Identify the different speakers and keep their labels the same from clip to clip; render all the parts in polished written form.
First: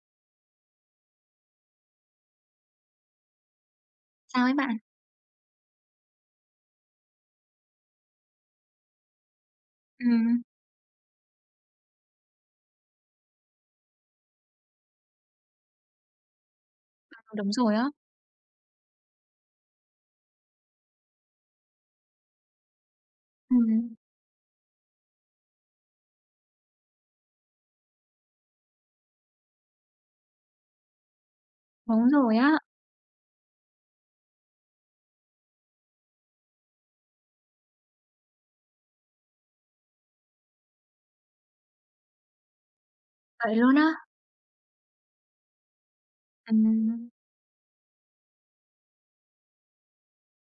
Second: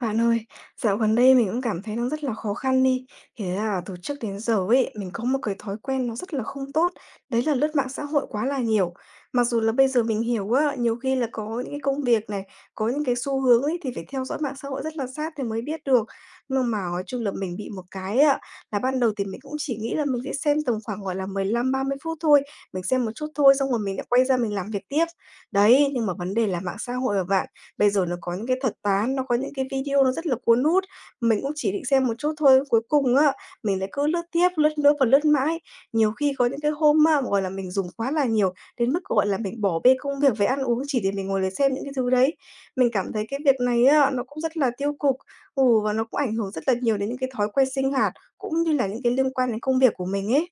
Speaker 1: Bạn ơi, dạo gần đây mình cũng cảm thấy nó rất là khó khăn đi. Thế là từ trước đến
Speaker 2: Sao ấy
Speaker 1: giờ
Speaker 2: bạn?
Speaker 1: ấy, mình có một cái thói quen nó rất là không tốt, đấy là lướt mạng xã hội quá là nhiều. Mặc dù là bây giờ mình
Speaker 2: Ừm,
Speaker 1: hiểu á, nhiều khi là có những cái công việc này, có những cái xu hướng ấy thì phải theo dõi mạng xã hội rất là sát thì mới biết được. Nhưng mà nói chung là
Speaker 2: đúng
Speaker 1: mình bị
Speaker 2: rồi
Speaker 1: một
Speaker 2: á.
Speaker 1: cái ạ, là ban đầu thì mình cũng chỉ nghĩ là mình sẽ xem tầm khoảng gọi là 15 30 phút thôi, mình xem một chút thôi xong rồi
Speaker 2: Ừm,
Speaker 1: mình lại quay ra mình làm việc tiếp. Đấy, nhưng mà vấn đề là mạng xã hội mà bạn. Bây giờ nó có những cái thuật toán, nó có những cái video nó rất là cuốn hút, mình cũng chỉ định xem
Speaker 2: đúng
Speaker 1: một chút
Speaker 2: rồi á,
Speaker 1: thôi, cuối cùng á, mình lại cứ lướt tiếp, lướt nữa và lướt mãi. Nhiều khi có những cái hôm á, gọi là, mình dùng quá là nhiều, đến mức, gọi là, mình bỏ bê công việc với ăn uống chỉ để mình ngồi để xem những cái thứ đấy. Mình cảm thấy cái
Speaker 2: vậy
Speaker 1: việc
Speaker 2: luôn
Speaker 1: này
Speaker 2: á.
Speaker 1: á, nó cũng rất là tiêu cực, ừ, và nó cũng ảnh hưởng rất là nhiều đến
Speaker 2: Ừm.
Speaker 1: những cái thói quen sinh hoạt, cũng như là những cái liên quan đến công việc của mình ấy.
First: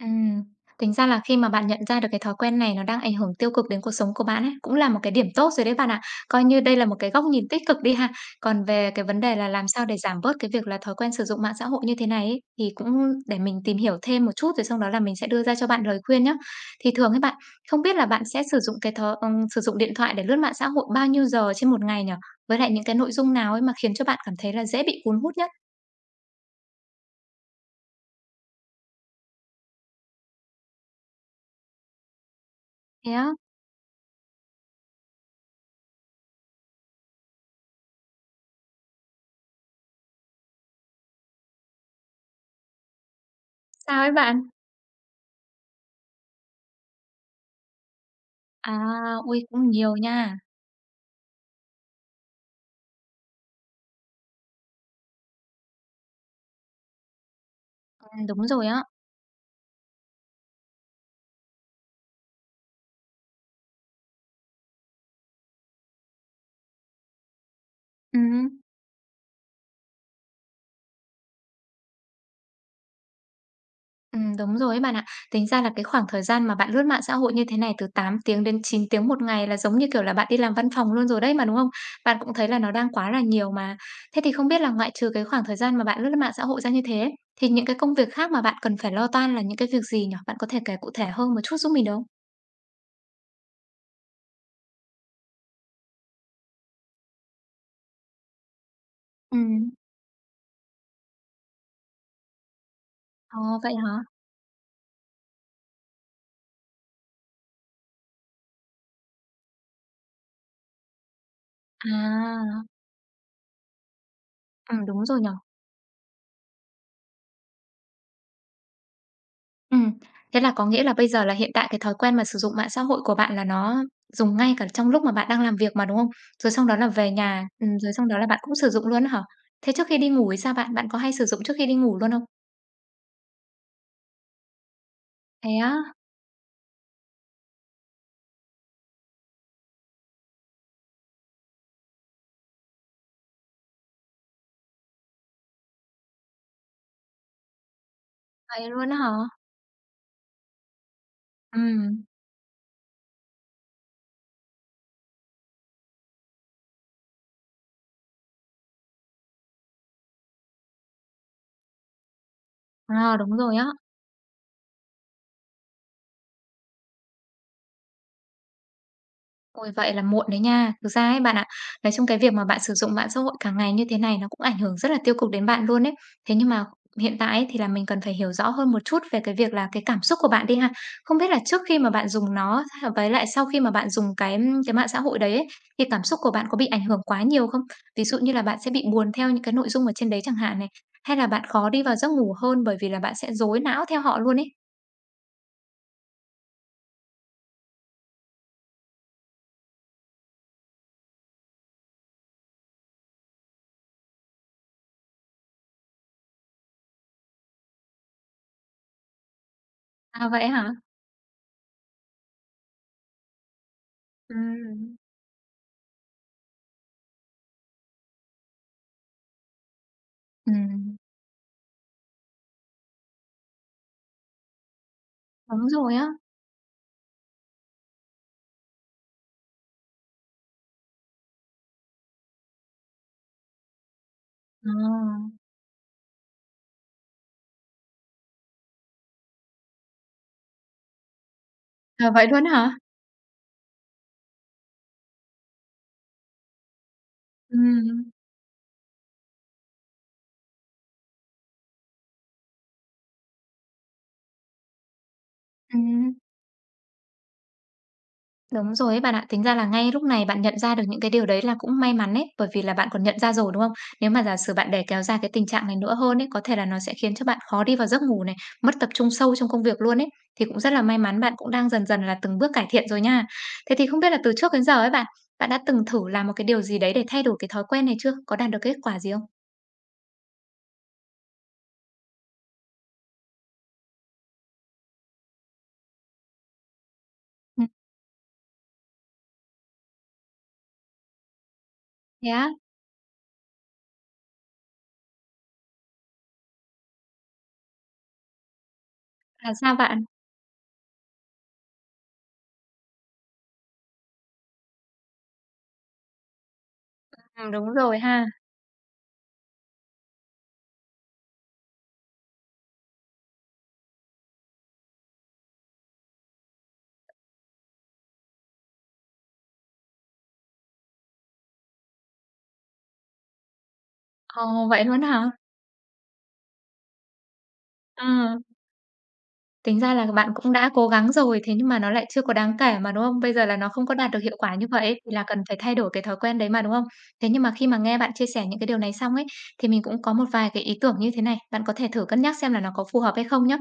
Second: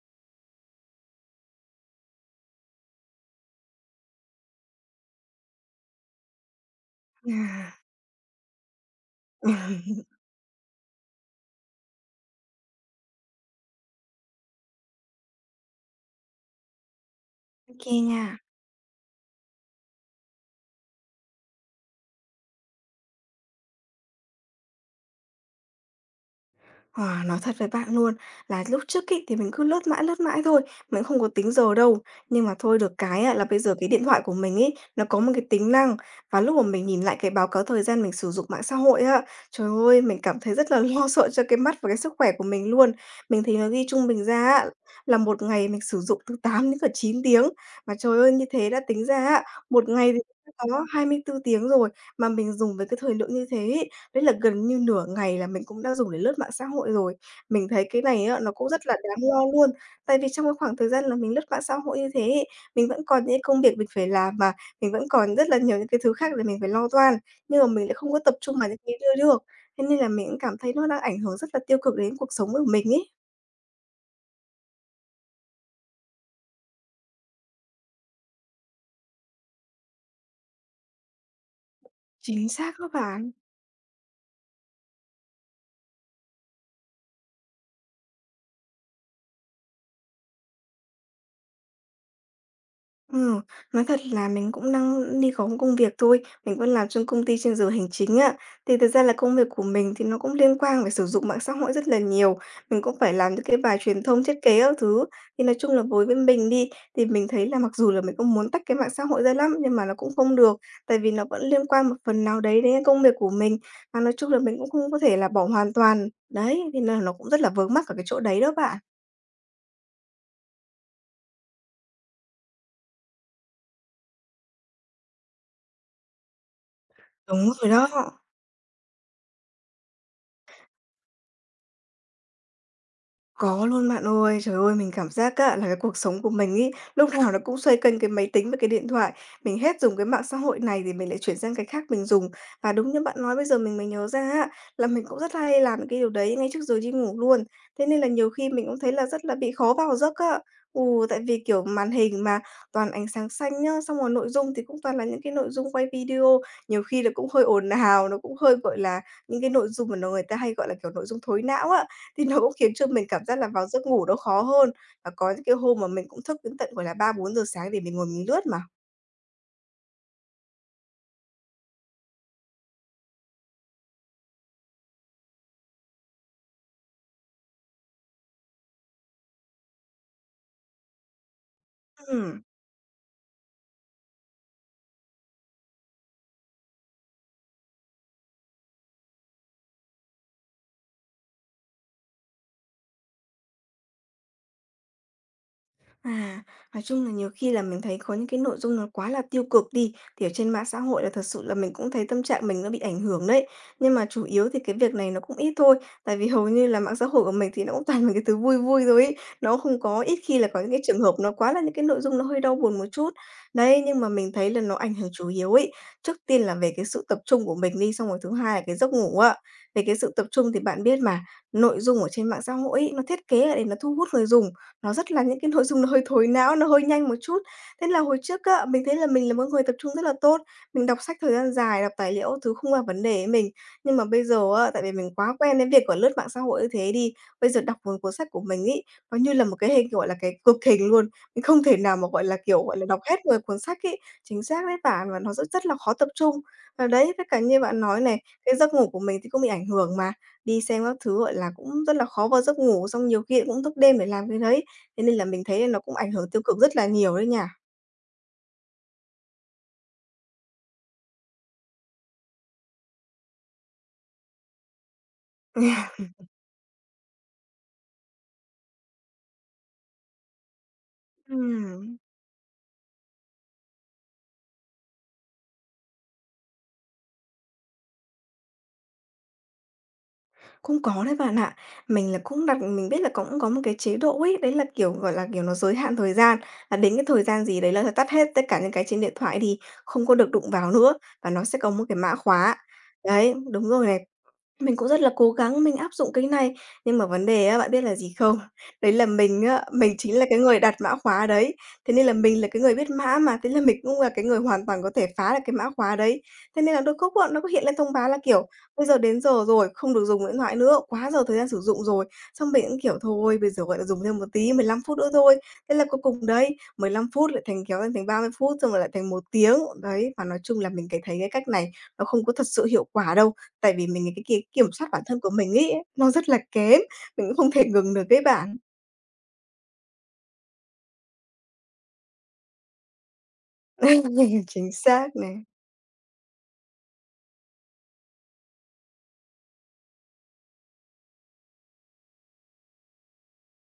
Speaker 2: Ừm, Tính ra là khi mà bạn nhận ra được cái thói quen này nó đang ảnh hưởng tiêu cực đến cuộc sống của bạn ấy, cũng là một cái điểm tốt rồi đấy bạn ạ. Coi như đây là một cái góc nhìn tích
Speaker 1: À.
Speaker 2: cực đi ha. Còn về cái vấn đề là làm sao để giảm bớt cái việc là thói quen sử dụng mạng xã hội như thế này ấy, thì cũng để mình tìm hiểu thêm một chút rồi sau đó là mình sẽ đưa ra cho bạn lời khuyên nhé. Thì thường ấy bạn, không biết
Speaker 1: Ô
Speaker 2: là bạn
Speaker 1: nha.
Speaker 2: sẽ sử dụng cái thói sử dụng điện thoại để lướt mạng xã hội bao nhiêu giờ trên một ngày nhỉ? Với lại những cái nội dung nào ấy mà khiến cho bạn cảm thấy là dễ bị cuốn hút nhất?
Speaker 1: À, nói thật với bạn luôn là lúc trước ấy, thì mình cứ lướt mãi thôi, mình không có tính giờ đâu. Nhưng mà thôi được
Speaker 2: Thế
Speaker 1: cái á,
Speaker 2: á?
Speaker 1: là bây giờ cái điện thoại của mình ấy, nó có một cái tính năng và lúc mà mình nhìn lại cái báo cáo thời gian mình sử dụng mạng xã hội á, trời ơi, mình cảm thấy rất là lo sợ cho cái mắt và cái sức khỏe của mình luôn. Mình thấy nó ghi
Speaker 2: Sao
Speaker 1: trung
Speaker 2: ấy
Speaker 1: bình ra
Speaker 2: bạn?
Speaker 1: á, là một ngày mình sử dụng từ 8 đến cả 9 tiếng. Mà trời ơi, như thế đã tính ra
Speaker 2: À,
Speaker 1: á,
Speaker 2: ui cũng
Speaker 1: một
Speaker 2: nhiều
Speaker 1: ngày thì
Speaker 2: nha.
Speaker 1: đã có 24 tiếng rồi mà mình dùng với cái thời lượng như thế ý. Đấy là gần như nửa ngày là mình cũng đã dùng để lướt mạng xã hội rồi. Mình thấy cái này á,
Speaker 2: Đúng
Speaker 1: nó
Speaker 2: rồi
Speaker 1: cũng
Speaker 2: á.
Speaker 1: rất là đáng lo luôn, tại vì trong cái khoảng thời gian là mình lướt mạng xã hội như thế ấy, mình vẫn còn những công việc mình phải làm mà, mình vẫn còn rất là nhiều những cái thứ khác để mình phải lo toan, nhưng mà mình lại không có tập
Speaker 2: Ừm,
Speaker 1: trung vào những cái đấy được. Thế nên là mình cũng cảm thấy nó đang ảnh hưởng rất là tiêu cực đến cuộc sống của mình ấy.
Speaker 2: đúng rồi ấy bạn ạ. Tính ra là cái khoảng thời gian mà bạn lướt mạng xã hội như thế này từ 8 tiếng đến 9 tiếng một ngày là giống như, kiểu là, bạn đi làm văn phòng luôn rồi đấy mà, đúng không? Bạn cũng
Speaker 1: Chính
Speaker 2: thấy là nó
Speaker 1: xác đó
Speaker 2: đang quá là
Speaker 1: bạn.
Speaker 2: nhiều mà. Thế thì không biết là ngoại trừ cái khoảng thời gian mà bạn lướt mạng xã hội ra như thế thì những cái công việc khác mà bạn cần phải lo toan là những cái việc gì nhỉ? Bạn có thể kể cụ thể hơn một chút giúp mình được không?
Speaker 1: Ừm, nói thật là mình cũng đang đi có một công việc thôi, mình vẫn làm trong công ty trên giờ hành chính á. Thì thực ra là công
Speaker 2: Ừ.
Speaker 1: việc của mình thì nó cũng liên quan về sử dụng mạng xã hội rất là nhiều, mình cũng phải làm
Speaker 2: Ờ,
Speaker 1: những cái
Speaker 2: vậy
Speaker 1: bài truyền
Speaker 2: hả?
Speaker 1: thông, thiết kế các thứ. Thì nói chung là với bên mình đi, thì mình thấy là mặc dù là mình cũng muốn tách cái mạng xã hội ra lắm, nhưng mà nó cũng không được, tại vì nó vẫn liên quan một phần nào đấy
Speaker 2: À,
Speaker 1: đến cái công việc của mình, và nói chung là mình cũng không có
Speaker 2: đúng
Speaker 1: thể
Speaker 2: rồi
Speaker 1: là
Speaker 2: nhỉ.
Speaker 1: bỏ hoàn toàn. Đấy, thế là nó cũng rất là vướng mắc ở cái chỗ đấy đó bạn.
Speaker 2: Ừm, Thế là có nghĩa là bây giờ là hiện tại cái thói quen mà sử dụng mạng xã hội của bạn là nó dùng ngay cả trong lúc mà bạn đang làm việc mà, đúng không? Rồi xong đó là về nhà,
Speaker 1: Đúng rồi đó.
Speaker 2: rồi xong đó là bạn cũng sử dụng luôn á hả? Thế trước khi đi ngủ thì sao bạn? Bạn có hay sử dụng trước khi đi ngủ luôn không?
Speaker 1: Có luôn bạn ơi. Trời ơi, mình cảm giác
Speaker 2: Thế
Speaker 1: á, là cái
Speaker 2: á,
Speaker 1: cuộc sống của mình ấy, lúc nào nó cũng xoay quanh cái máy tính và cái điện thoại. Mình hết dùng cái mạng xã hội này thì mình lại chuyển sang cái khác mình dùng. Và đúng như bạn nói bây giờ mình mới nhớ ra á, là mình cũng rất hay làm cái điều đấy ngay trước giờ đi ngủ luôn. Thế nên là nhiều khi mình
Speaker 2: vậy
Speaker 1: cũng
Speaker 2: luôn
Speaker 1: thấy
Speaker 2: á
Speaker 1: là
Speaker 2: hả?
Speaker 1: rất là bị khó vào giấc á. Ừ, tại vì, kiểu, màn
Speaker 2: Ừm,
Speaker 1: hình mà toàn ánh sáng xanh nhá, xong rồi nội dung thì cũng toàn là những cái nội dung quay video, nhiều khi là cũng hơi ồn ào, nó cũng hơi, gọi là, những cái nội dung mà nó người ta hay gọi là, kiểu, nội dung thối não á. Thì nó cũng khiến cho mình
Speaker 2: à,
Speaker 1: cảm
Speaker 2: đúng
Speaker 1: giác là
Speaker 2: rồi
Speaker 1: vào
Speaker 2: á.
Speaker 1: giấc ngủ nó khó hơn, và có những cái hôm mà mình cũng thức đến tận, gọi là, 3 4 giờ sáng để mình ngồi mình lướt mà.
Speaker 2: Ôi, vậy là muộn đấy nha. Thực ra ấy bạn ạ, nói chung cái việc mà bạn sử dụng mạng xã hội cả ngày như thế này nó cũng ảnh hưởng rất là tiêu cực đến bạn luôn ấy. Thế nhưng mà hiện tại ấy, thì là mình cần phải hiểu rõ hơn một chút về cái việc là cái cảm xúc của bạn đi ha. Không biết là trước khi mà bạn dùng
Speaker 1: Ừm.
Speaker 2: nó với lại sau khi mà bạn dùng cái mạng xã hội đấy ấy, thì cảm xúc của bạn có bị ảnh hưởng quá nhiều không? Ví dụ như là bạn sẽ bị buồn theo những cái nội dung ở trên đấy chẳng hạn này, hay là bạn khó đi vào giấc ngủ hơn bởi vì là bạn sẽ rối não theo họ luôn ấy.
Speaker 1: À, nói chung là nhiều khi là mình thấy có những cái nội dung nó quá là tiêu cực đi, thì ở trên mạng xã hội là thật sự là mình cũng thấy tâm trạng mình nó bị ảnh hưởng đấy. Nhưng mà chủ yếu thì cái việc này nó cũng ít thôi, tại vì hầu như là mạng xã hội của mình thì nó cũng toàn là cái thứ vui vui thôi ấy. Nó không có ít
Speaker 2: À
Speaker 1: khi là
Speaker 2: vậy
Speaker 1: có những
Speaker 2: hả?
Speaker 1: cái trường hợp nó quá là những cái nội dung nó hơi đau buồn một chút. Đấy, nhưng mà mình
Speaker 2: Ừ.
Speaker 1: thấy là nó ảnh hưởng chủ yếu ấy. Trước tiên là về cái sự tập trung của mình đi, xong rồi thứ hai là cái giấc ngủ ạ. Về cái sự tập trung
Speaker 2: Ừ,
Speaker 1: thì bạn biết mà, nội dung ở trên mạng xã hội ấy, nó thiết kế là để nó thu hút người dùng, nó rất là những cái nội
Speaker 2: đúng
Speaker 1: dung nó
Speaker 2: rồi
Speaker 1: hơi
Speaker 2: á.
Speaker 1: thối não, nó hơi nhanh một chút. Thế là hồi trước á, mình thấy là mình là một người tập trung rất là tốt, mình đọc sách thời gian dài, đọc tài liệu thứ không là vấn đề với mình. Nhưng mà bây giờ á, tại vì mình
Speaker 2: À.
Speaker 1: quá quen đến việc, của lướt mạng xã hội như thế đi, bây giờ đọc một cuốn sách của mình ấy, nó như là một cái hình gọi là, cái cực hình luôn. Mình không thể nào mà,
Speaker 2: À,
Speaker 1: gọi
Speaker 2: vậy
Speaker 1: là,
Speaker 2: luôn
Speaker 1: kiểu, gọi
Speaker 2: hả?
Speaker 1: là, đọc hết một cuốn sách ấy. Chính xác đấy bạn, và nó rất rất là khó tập trung. Và đấy, tất cả như bạn nói
Speaker 2: Ừm.
Speaker 1: này, cái giấc ngủ của mình thì cũng bị ảnh hưởng mà. Đi xem các thứ, gọi là, cũng rất là khó vào giấc ngủ, xong nhiều khi lại cũng thức đêm để làm cái đấy, thế nên là mình thấy nó cũng ảnh
Speaker 2: Ừm,
Speaker 1: hưởng tiêu cực rất là nhiều đấy nha.
Speaker 2: đúng rồi ấy bạn ạ. Tính ra là ngay lúc này bạn nhận ra được những cái điều đấy là cũng may mắn ấy, bởi vì là bạn còn nhận ra rồi, đúng không? Nếu mà giả sử bạn để kéo ra cái tình trạng này nữa hơn ấy, có thể là nó sẽ khiến cho bạn khó đi vào giấc ngủ này, mất tập trung sâu trong công việc luôn ấy. Thì cũng rất là may mắn bạn cũng đang dần
Speaker 1: Ừm,
Speaker 2: dần là từng bước cải thiện rồi nha. Thế thì không biết là từ trước đến giờ ấy bạn, bạn đã từng thử làm một cái điều gì đấy để thay đổi cái thói quen này chưa? Có đạt được kết quả gì không?
Speaker 1: cũng có đấy bạn ạ. Mình là cũng đặt mình biết là cũng có một cái chế độ ấy, đấy là, kiểu, gọi là, kiểu, nó giới hạn thời gian, là đến cái thời gian gì
Speaker 2: Ừm,
Speaker 1: đấy là phải tắt hết tất cả những cái trên điện thoại đi, không có được đụng vào nữa, và nó sẽ có một cái mã
Speaker 2: thế á?
Speaker 1: khóa. Đấy, đúng rồi này. Mình cũng rất là cố gắng mình áp dụng cái này, nhưng mà vấn đề á, bạn biết là gì không? Đấy là mình
Speaker 2: Là
Speaker 1: á,
Speaker 2: sao
Speaker 1: mình
Speaker 2: bạn?
Speaker 1: chính là cái người đặt mã khóa đấy, thế nên là mình là cái người biết mã mà, thế là mình cũng là cái người hoàn toàn có thể phá được cái mã khóa đấy. Thế nên là đôi lúc á, nó có hiện
Speaker 2: Đúng
Speaker 1: lên thông
Speaker 2: rồi
Speaker 1: báo là,
Speaker 2: ha.
Speaker 1: kiểu, bây giờ đến giờ rồi, không được dùng điện thoại nữa, quá giờ thời gian sử dụng rồi. Xong mình cũng, kiểu, thôi bây giờ, gọi là, dùng thêm một tí, 15 phút nữa thôi. Thế là cuối cùng đấy, 15 phút lại thành kéo lên thành 30 phút, xong rồi lại thành 1 tiếng. Đấy, và nói chung là mình cái thấy cái cách này nó không có thật sự hiệu quả đâu. Tại vì mình cái ki
Speaker 2: Ồ,
Speaker 1: kiểm
Speaker 2: vậy
Speaker 1: soát bản
Speaker 2: luôn
Speaker 1: thân của
Speaker 2: hả?
Speaker 1: mình ấy, nó rất là kém, mình cũng không thể ngừng
Speaker 2: Ờ.
Speaker 1: được ấy bạn.
Speaker 2: Tính ra là bạn cũng đã cố gắng rồi, thế nhưng mà nó lại chưa có đáng kể mà, đúng không? Bây giờ là nó không có đạt được hiệu quả như
Speaker 1: Chính
Speaker 2: vậy ấy, thì
Speaker 1: xác
Speaker 2: là cần
Speaker 1: này.
Speaker 2: phải thay đổi cái thói quen đấy mà, đúng không? Thế nhưng mà khi mà nghe bạn chia sẻ những cái điều này xong ấy, thì mình cũng có một vài cái ý tưởng như thế này, bạn có thể thử cân nhắc xem là nó có phù hợp hay không nhá.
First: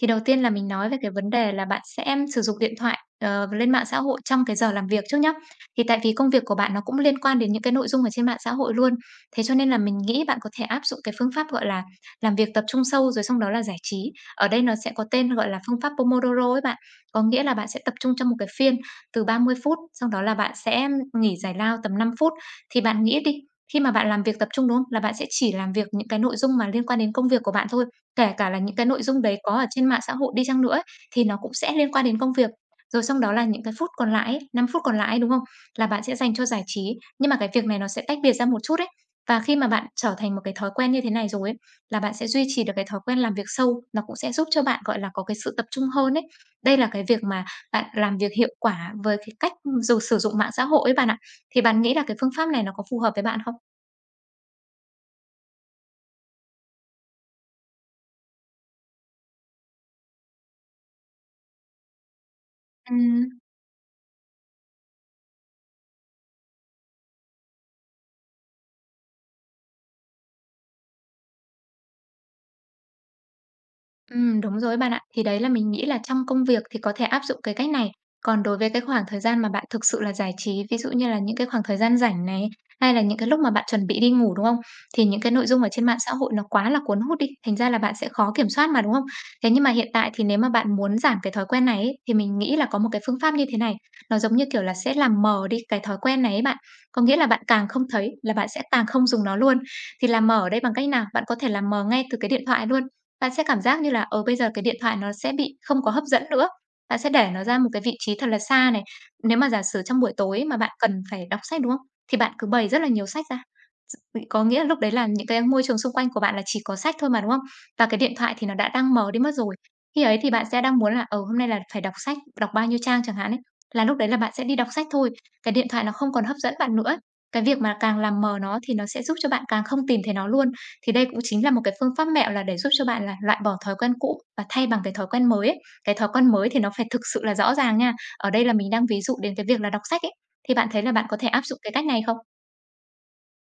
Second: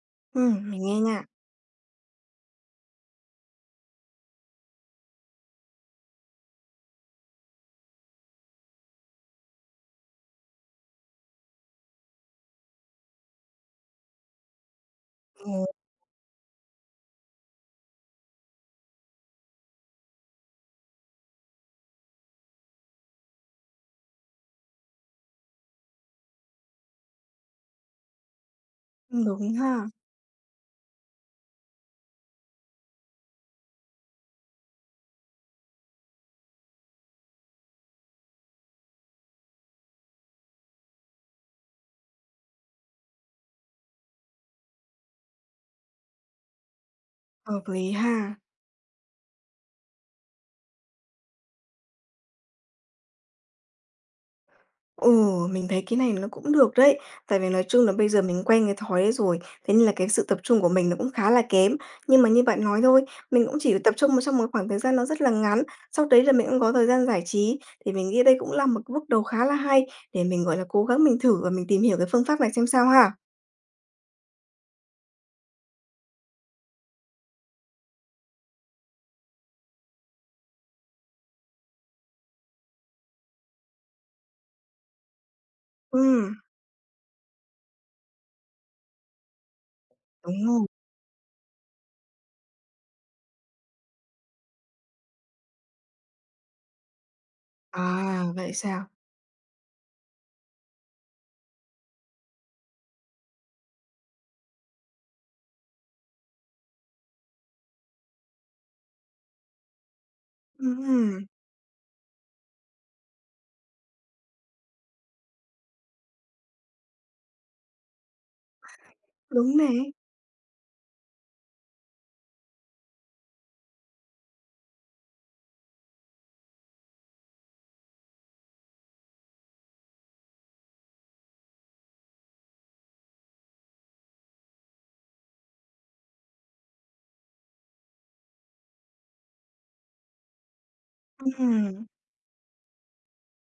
Speaker 2: Thì đầu tiên là mình
Speaker 1: Mình
Speaker 2: nói về
Speaker 1: nghe
Speaker 2: cái
Speaker 1: nha.
Speaker 2: vấn đề là bạn sẽ sử dụng điện thoại, lên mạng xã hội trong cái giờ làm việc trước nhá. Thì tại vì công việc của bạn nó cũng liên quan đến những cái nội dung ở trên mạng xã hội luôn, thế cho nên là mình nghĩ bạn có thể áp dụng cái phương pháp, gọi là, làm việc tập trung sâu rồi xong đó là giải trí. Ở đây nó sẽ có tên gọi là
Speaker 1: Ừm.
Speaker 2: phương pháp Pomodoro ấy bạn. Có nghĩa là bạn sẽ tập trung trong một cái phiên từ 30 phút, xong đó là bạn sẽ nghỉ giải lao tầm 5 phút. Thì bạn nghĩ đi, khi mà bạn làm việc tập trung, đúng không? Là bạn sẽ chỉ làm việc những cái nội dung mà liên quan đến công việc của bạn thôi, kể cả là những cái nội dung đấy có
Speaker 1: Đúng
Speaker 2: ở trên
Speaker 1: ha,
Speaker 2: mạng xã hội đi chăng nữa ấy, thì nó cũng sẽ liên quan đến công việc. Rồi xong đó là những cái phút còn lại ấy, 5 phút còn lại ấy, đúng không? Là bạn sẽ dành cho giải trí, nhưng mà cái việc này nó sẽ tách biệt ra một chút ấy. Và khi mà bạn trở thành một cái thói quen như thế này rồi ấy, là bạn sẽ duy trì được cái thói quen làm việc sâu, nó cũng sẽ giúp cho bạn, gọi là, có cái sự tập trung hơn ấy. Đây là cái việc mà
Speaker 1: hợp
Speaker 2: bạn
Speaker 1: lý
Speaker 2: làm việc
Speaker 1: ha.
Speaker 2: hiệu quả với cái cách, dù sử dụng mạng xã hội ấy bạn ạ. Thì bạn nghĩ là cái phương pháp này nó có phù hợp với bạn không?
Speaker 1: Ừ, mình thấy cái này nó cũng được đấy, tại vì nói chung là bây giờ mình quen cái thói đấy rồi, thế nên là cái sự tập trung của mình nó cũng khá là kém. Nhưng mà như bạn nói thôi,
Speaker 2: Ừm.
Speaker 1: mình cũng chỉ tập trung vào trong một khoảng thời gian nó rất là ngắn, sau đấy là mình cũng có thời gian giải trí, thì mình nghĩ đây cũng là một bước đầu khá là hay để mình, gọi là, cố gắng mình thử và mình tìm hiểu cái phương pháp này xem sao ha.
Speaker 2: Đúng rồi bạn ạ. Thì đấy là mình nghĩ là trong công việc thì có thể áp dụng cái cách này. Còn đối với cái khoảng thời gian mà bạn thực sự là giải trí, ví dụ như là những cái khoảng thời gian rảnh này, hay là những cái lúc mà bạn chuẩn bị đi ngủ, đúng không? Thì những cái nội dung ở trên mạng xã hội
Speaker 1: Ừm.
Speaker 2: nó quá là cuốn hút đi, thành ra là bạn sẽ khó kiểm soát mà, đúng không? Thế nhưng mà hiện tại thì nếu
Speaker 1: Đúng
Speaker 2: mà
Speaker 1: rồi.
Speaker 2: bạn muốn giảm cái thói quen này ấy, thì mình nghĩ là có một cái phương pháp như thế này, nó giống như kiểu là sẽ làm mờ đi cái thói quen này ấy bạn. Có nghĩa là bạn càng không thấy
Speaker 1: À,
Speaker 2: là bạn
Speaker 1: vậy
Speaker 2: sẽ
Speaker 1: sao?
Speaker 2: càng không dùng nó luôn. Thì làm mờ ở đây bằng cách nào? Bạn có thể làm mờ ngay từ cái điện thoại luôn. Bạn sẽ cảm giác như là, ở bây giờ cái điện thoại nó sẽ bị không có hấp dẫn nữa. Bạn sẽ để nó ra một cái vị trí thật là xa này. Nếu mà giả sử trong buổi tối mà bạn cần
Speaker 1: Ừm,
Speaker 2: phải đọc sách, đúng không? Thì bạn cứ bày rất là nhiều sách ra. S có nghĩa lúc đấy là những cái môi trường xung quanh của bạn là chỉ có sách thôi mà, đúng không? Và cái điện thoại thì nó đã đang mờ đi mất
Speaker 1: đúng
Speaker 2: rồi.
Speaker 1: nè.
Speaker 2: Khi ấy thì bạn sẽ đang muốn là, ở hôm nay là phải đọc sách, đọc bao nhiêu trang chẳng hạn ấy, là lúc đấy là bạn sẽ đi đọc sách thôi. Cái điện thoại nó không còn hấp dẫn bạn nữa. Cái việc mà càng làm mờ nó thì nó sẽ giúp cho bạn càng không tìm thấy nó luôn. Thì đây cũng chính là một cái phương pháp mẹo là để giúp cho bạn là loại bỏ thói quen cũ và thay bằng cái thói quen mới ấy. Cái thói quen mới thì nó phải thực sự là rõ ràng nha. Ở đây là mình đang ví dụ đến cái việc là đọc sách ấy, thì bạn thấy là bạn có thể áp dụng cái cách
Speaker 1: Ừm.
Speaker 2: này không?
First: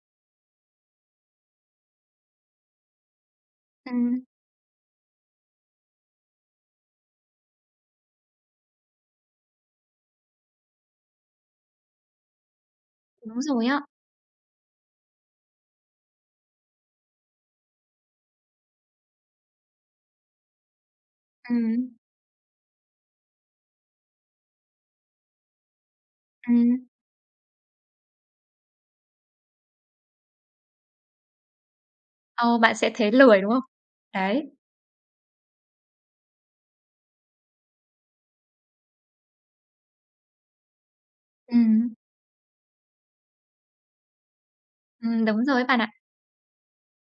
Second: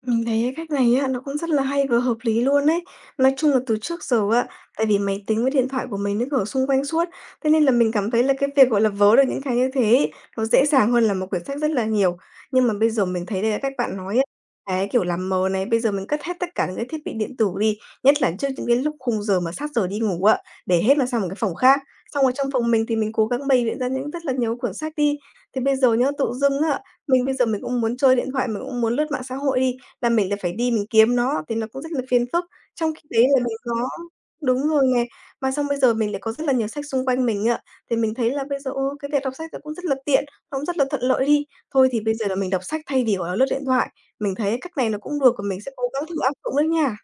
Speaker 1: Mình thấy cái cách này á, nó cũng rất là hay và hợp lý luôn ấy. Nói chung là từ trước
Speaker 2: Ừm,
Speaker 1: giờ á, tại vì máy tính với điện thoại của mình nó ở xung quanh suốt, thế nên là mình cảm thấy là cái việc, gọi là, vớ được những cái như thế ấy, nó dễ dàng hơn là một quyển sách rất là nhiều. Nhưng mà bây giờ mình
Speaker 2: đúng
Speaker 1: thấy đây là
Speaker 2: rồi
Speaker 1: cách
Speaker 2: á.
Speaker 1: bạn nói á, cái, kiểu, làm mờ này, bây giờ mình cất hết tất cả những cái thiết bị điện tử đi, nhất là trước những cái lúc khung giờ mà sát giờ đi ngủ ạ, để hết nó sang một cái phòng khác.
Speaker 2: Ừm,
Speaker 1: Xong rồi trong phòng mình thì mình cố gắng bày biện ra những rất là nhiều quyển sách đi. Thì bây giờ nhá, tự dưng
Speaker 2: ừm.
Speaker 1: á, mình bây giờ mình cũng muốn chơi điện thoại, mình cũng muốn lướt mạng xã hội đi, là mình lại phải đi mình kiếm nó thì nó cũng rất là phiền phức.
Speaker 2: Ờ, bạn sẽ
Speaker 1: Trong khi
Speaker 2: thấy
Speaker 1: đấy là
Speaker 2: lười, đúng
Speaker 1: mình
Speaker 2: không?
Speaker 1: có,
Speaker 2: Đấy,
Speaker 1: đúng rồi nè, mà xong bây giờ mình lại có rất là nhiều sách xung quanh mình ạ, thì mình thấy là bây giờ, ô, cái việc đọc sách nó cũng rất là tiện, nó cũng rất là thuận lợi đi. Thôi
Speaker 2: ừm,
Speaker 1: thì bây giờ là mình đọc sách thay vì, gọi là, lướt điện thoại. Mình thấy cách này nó cũng được và
Speaker 2: đúng rồi
Speaker 1: mình
Speaker 2: ấy
Speaker 1: sẽ
Speaker 2: bạn
Speaker 1: cố
Speaker 2: ạ.
Speaker 1: gắng thử áp dụng đấy nha.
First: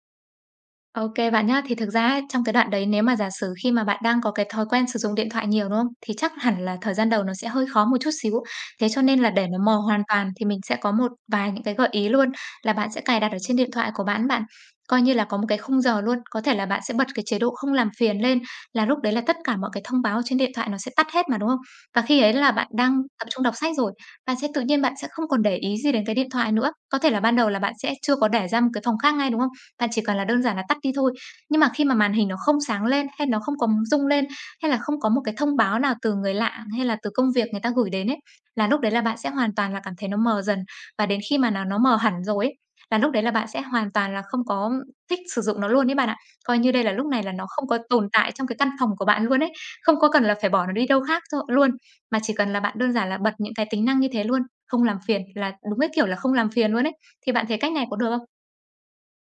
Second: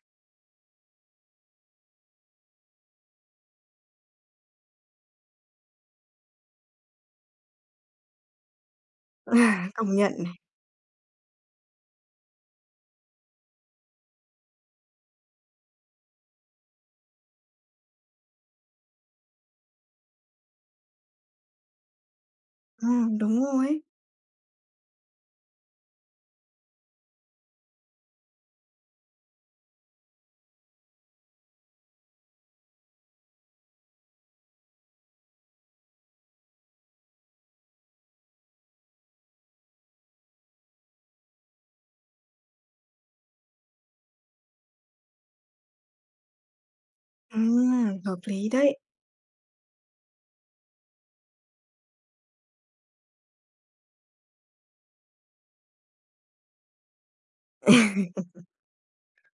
Speaker 2: OK bạn nhá. Thì thực ra ấy, trong cái đoạn đấy nếu mà giả sử khi mà bạn đang có cái thói quen sử dụng điện thoại nhiều, đúng không? Thì chắc hẳn là thời gian đầu nó sẽ hơi khó một chút xíu. Thế cho nên là để nó
Speaker 1: À,
Speaker 2: mò
Speaker 1: công
Speaker 2: hoàn
Speaker 1: nhận này.
Speaker 2: toàn thì mình sẽ có một vài những cái gợi ý luôn là bạn sẽ cài đặt ở trên điện thoại của bạn bạn. Coi như là có một cái khung giờ luôn, có thể là bạn sẽ bật cái chế độ không làm phiền lên là lúc đấy là tất cả mọi cái thông báo trên điện thoại nó sẽ tắt hết mà, đúng không? Và khi ấy là bạn đang tập trung
Speaker 1: Đúng
Speaker 2: đọc
Speaker 1: rồi
Speaker 2: sách
Speaker 1: ấy.
Speaker 2: rồi, bạn sẽ tự nhiên bạn sẽ không còn để ý gì đến cái điện thoại nữa. Có thể là ban đầu là bạn sẽ chưa có để ra một cái phòng khác ngay, đúng không? Bạn chỉ cần là đơn giản là tắt đi thôi. Nhưng mà khi mà màn hình nó không sáng lên, hay nó không có rung lên, hay là không có một cái thông báo nào từ người lạ, hay là từ công việc người ta gửi đến ấy, là lúc đấy là bạn sẽ hoàn toàn là cảm thấy nó mờ dần. Và đến khi mà nào nó mờ hẳn rồi ấy, là lúc đấy là bạn sẽ hoàn toàn là không có thích sử dụng nó luôn đấy bạn ạ. Coi như đây là lúc này là nó không có tồn
Speaker 1: Hợp
Speaker 2: tại trong
Speaker 1: lý
Speaker 2: cái căn
Speaker 1: đấy.
Speaker 2: phòng của bạn luôn ấy, không có cần là phải bỏ nó đi đâu khác cho luôn, mà chỉ cần là bạn đơn giản là bật những cái tính năng như thế luôn, không làm phiền, là đúng cái kiểu là không làm phiền luôn ấy. Thì bạn thấy cách này có được không?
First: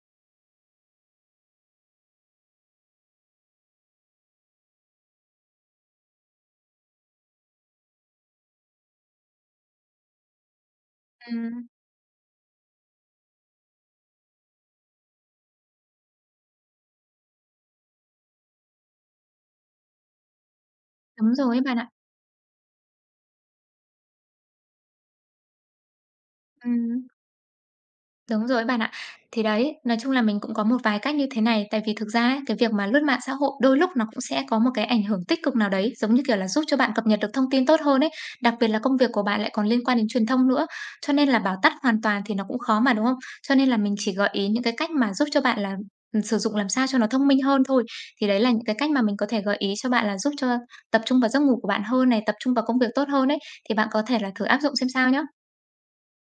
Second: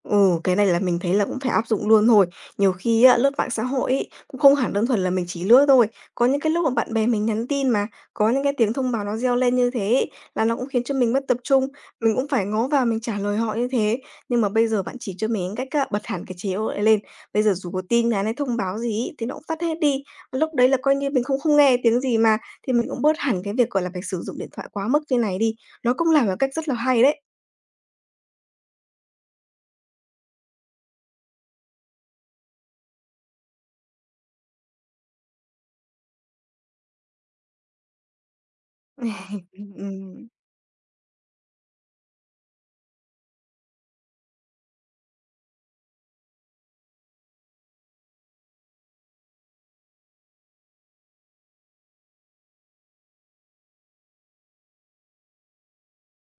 Speaker 1: Ừ, cái này là mình thấy là cũng phải áp dụng luôn thôi. Nhiều khi á, lướt mạng xã hội ấy, cũng không hẳn đơn thuần là mình chỉ lướt thôi. Có những cái lúc mà bạn bè mình nhắn tin mà có những cái tiếng thông báo nó reo lên như thế ấy, là nó cũng khiến cho mình mất tập
Speaker 2: Ừm.
Speaker 1: trung. Mình cũng phải ngó vào mình trả lời họ như thế. Nhưng mà bây giờ bạn chỉ cho mình cách á, bật hẳn cái chế độ ấy lên. Bây giờ dù có tin nhắn hay thông báo gì ấy, thì nó cũng tắt hết đi. Lúc đấy là coi như mình
Speaker 2: Đúng
Speaker 1: không không
Speaker 2: rồi ấy
Speaker 1: nghe
Speaker 2: bạn ạ.
Speaker 1: tiếng gì mà thì mình cũng bớt hẳn cái việc gọi là phải sử dụng điện thoại quá mức như này đi. Nó cũng là một cách rất là hay
Speaker 2: Ừm,
Speaker 1: đấy.
Speaker 2: đúng rồi ấy bạn ạ. Thì đấy, nói chung là mình cũng có một vài cách như thế này, tại vì thực ra ấy, cái việc mà lướt mạng xã hội đôi lúc nó cũng sẽ có một cái ảnh hưởng tích cực nào đấy, giống như kiểu là, giúp cho bạn cập nhật được thông tin tốt hơn ấy. Đặc biệt là công việc của bạn lại còn liên quan đến truyền
Speaker 1: Ừ.
Speaker 2: thông nữa, cho nên là bảo tắt hoàn toàn thì nó cũng khó mà, đúng không? Cho nên là mình chỉ gợi ý những cái cách mà giúp cho bạn là, sử dụng làm sao cho nó thông minh hơn thôi. Thì đấy là những cái cách mà mình có thể gợi ý cho bạn là giúp cho tập trung vào giấc ngủ của bạn hơn này, tập trung vào công việc tốt hơn ấy, thì bạn có thể là thử áp dụng xem sao nhá.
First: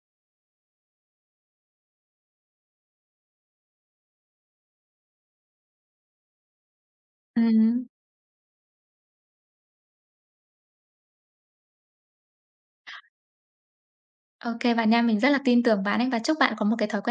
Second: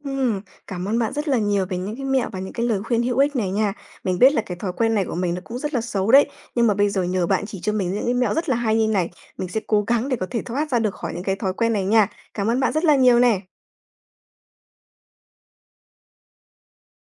Speaker 1: Ừm, cảm ơn bạn rất là nhiều về những cái mẹo và những cái lời khuyên hữu ích này nha. Mình biết là cái thói quen này của mình nó cũng rất là xấu đấy, nhưng mà bây giờ nhờ bạn chỉ cho
Speaker 2: Ừm.
Speaker 1: mình những cái mẹo rất là hay như này, mình sẽ cố gắng để có thể thoát ra được khỏi những cái thói quen này nha. Cảm ơn bạn rất là nhiều nè.
Speaker 2: OK, bạn nha, mình rất là tin tưởng bạn ấy và chúc bạn có một cái thói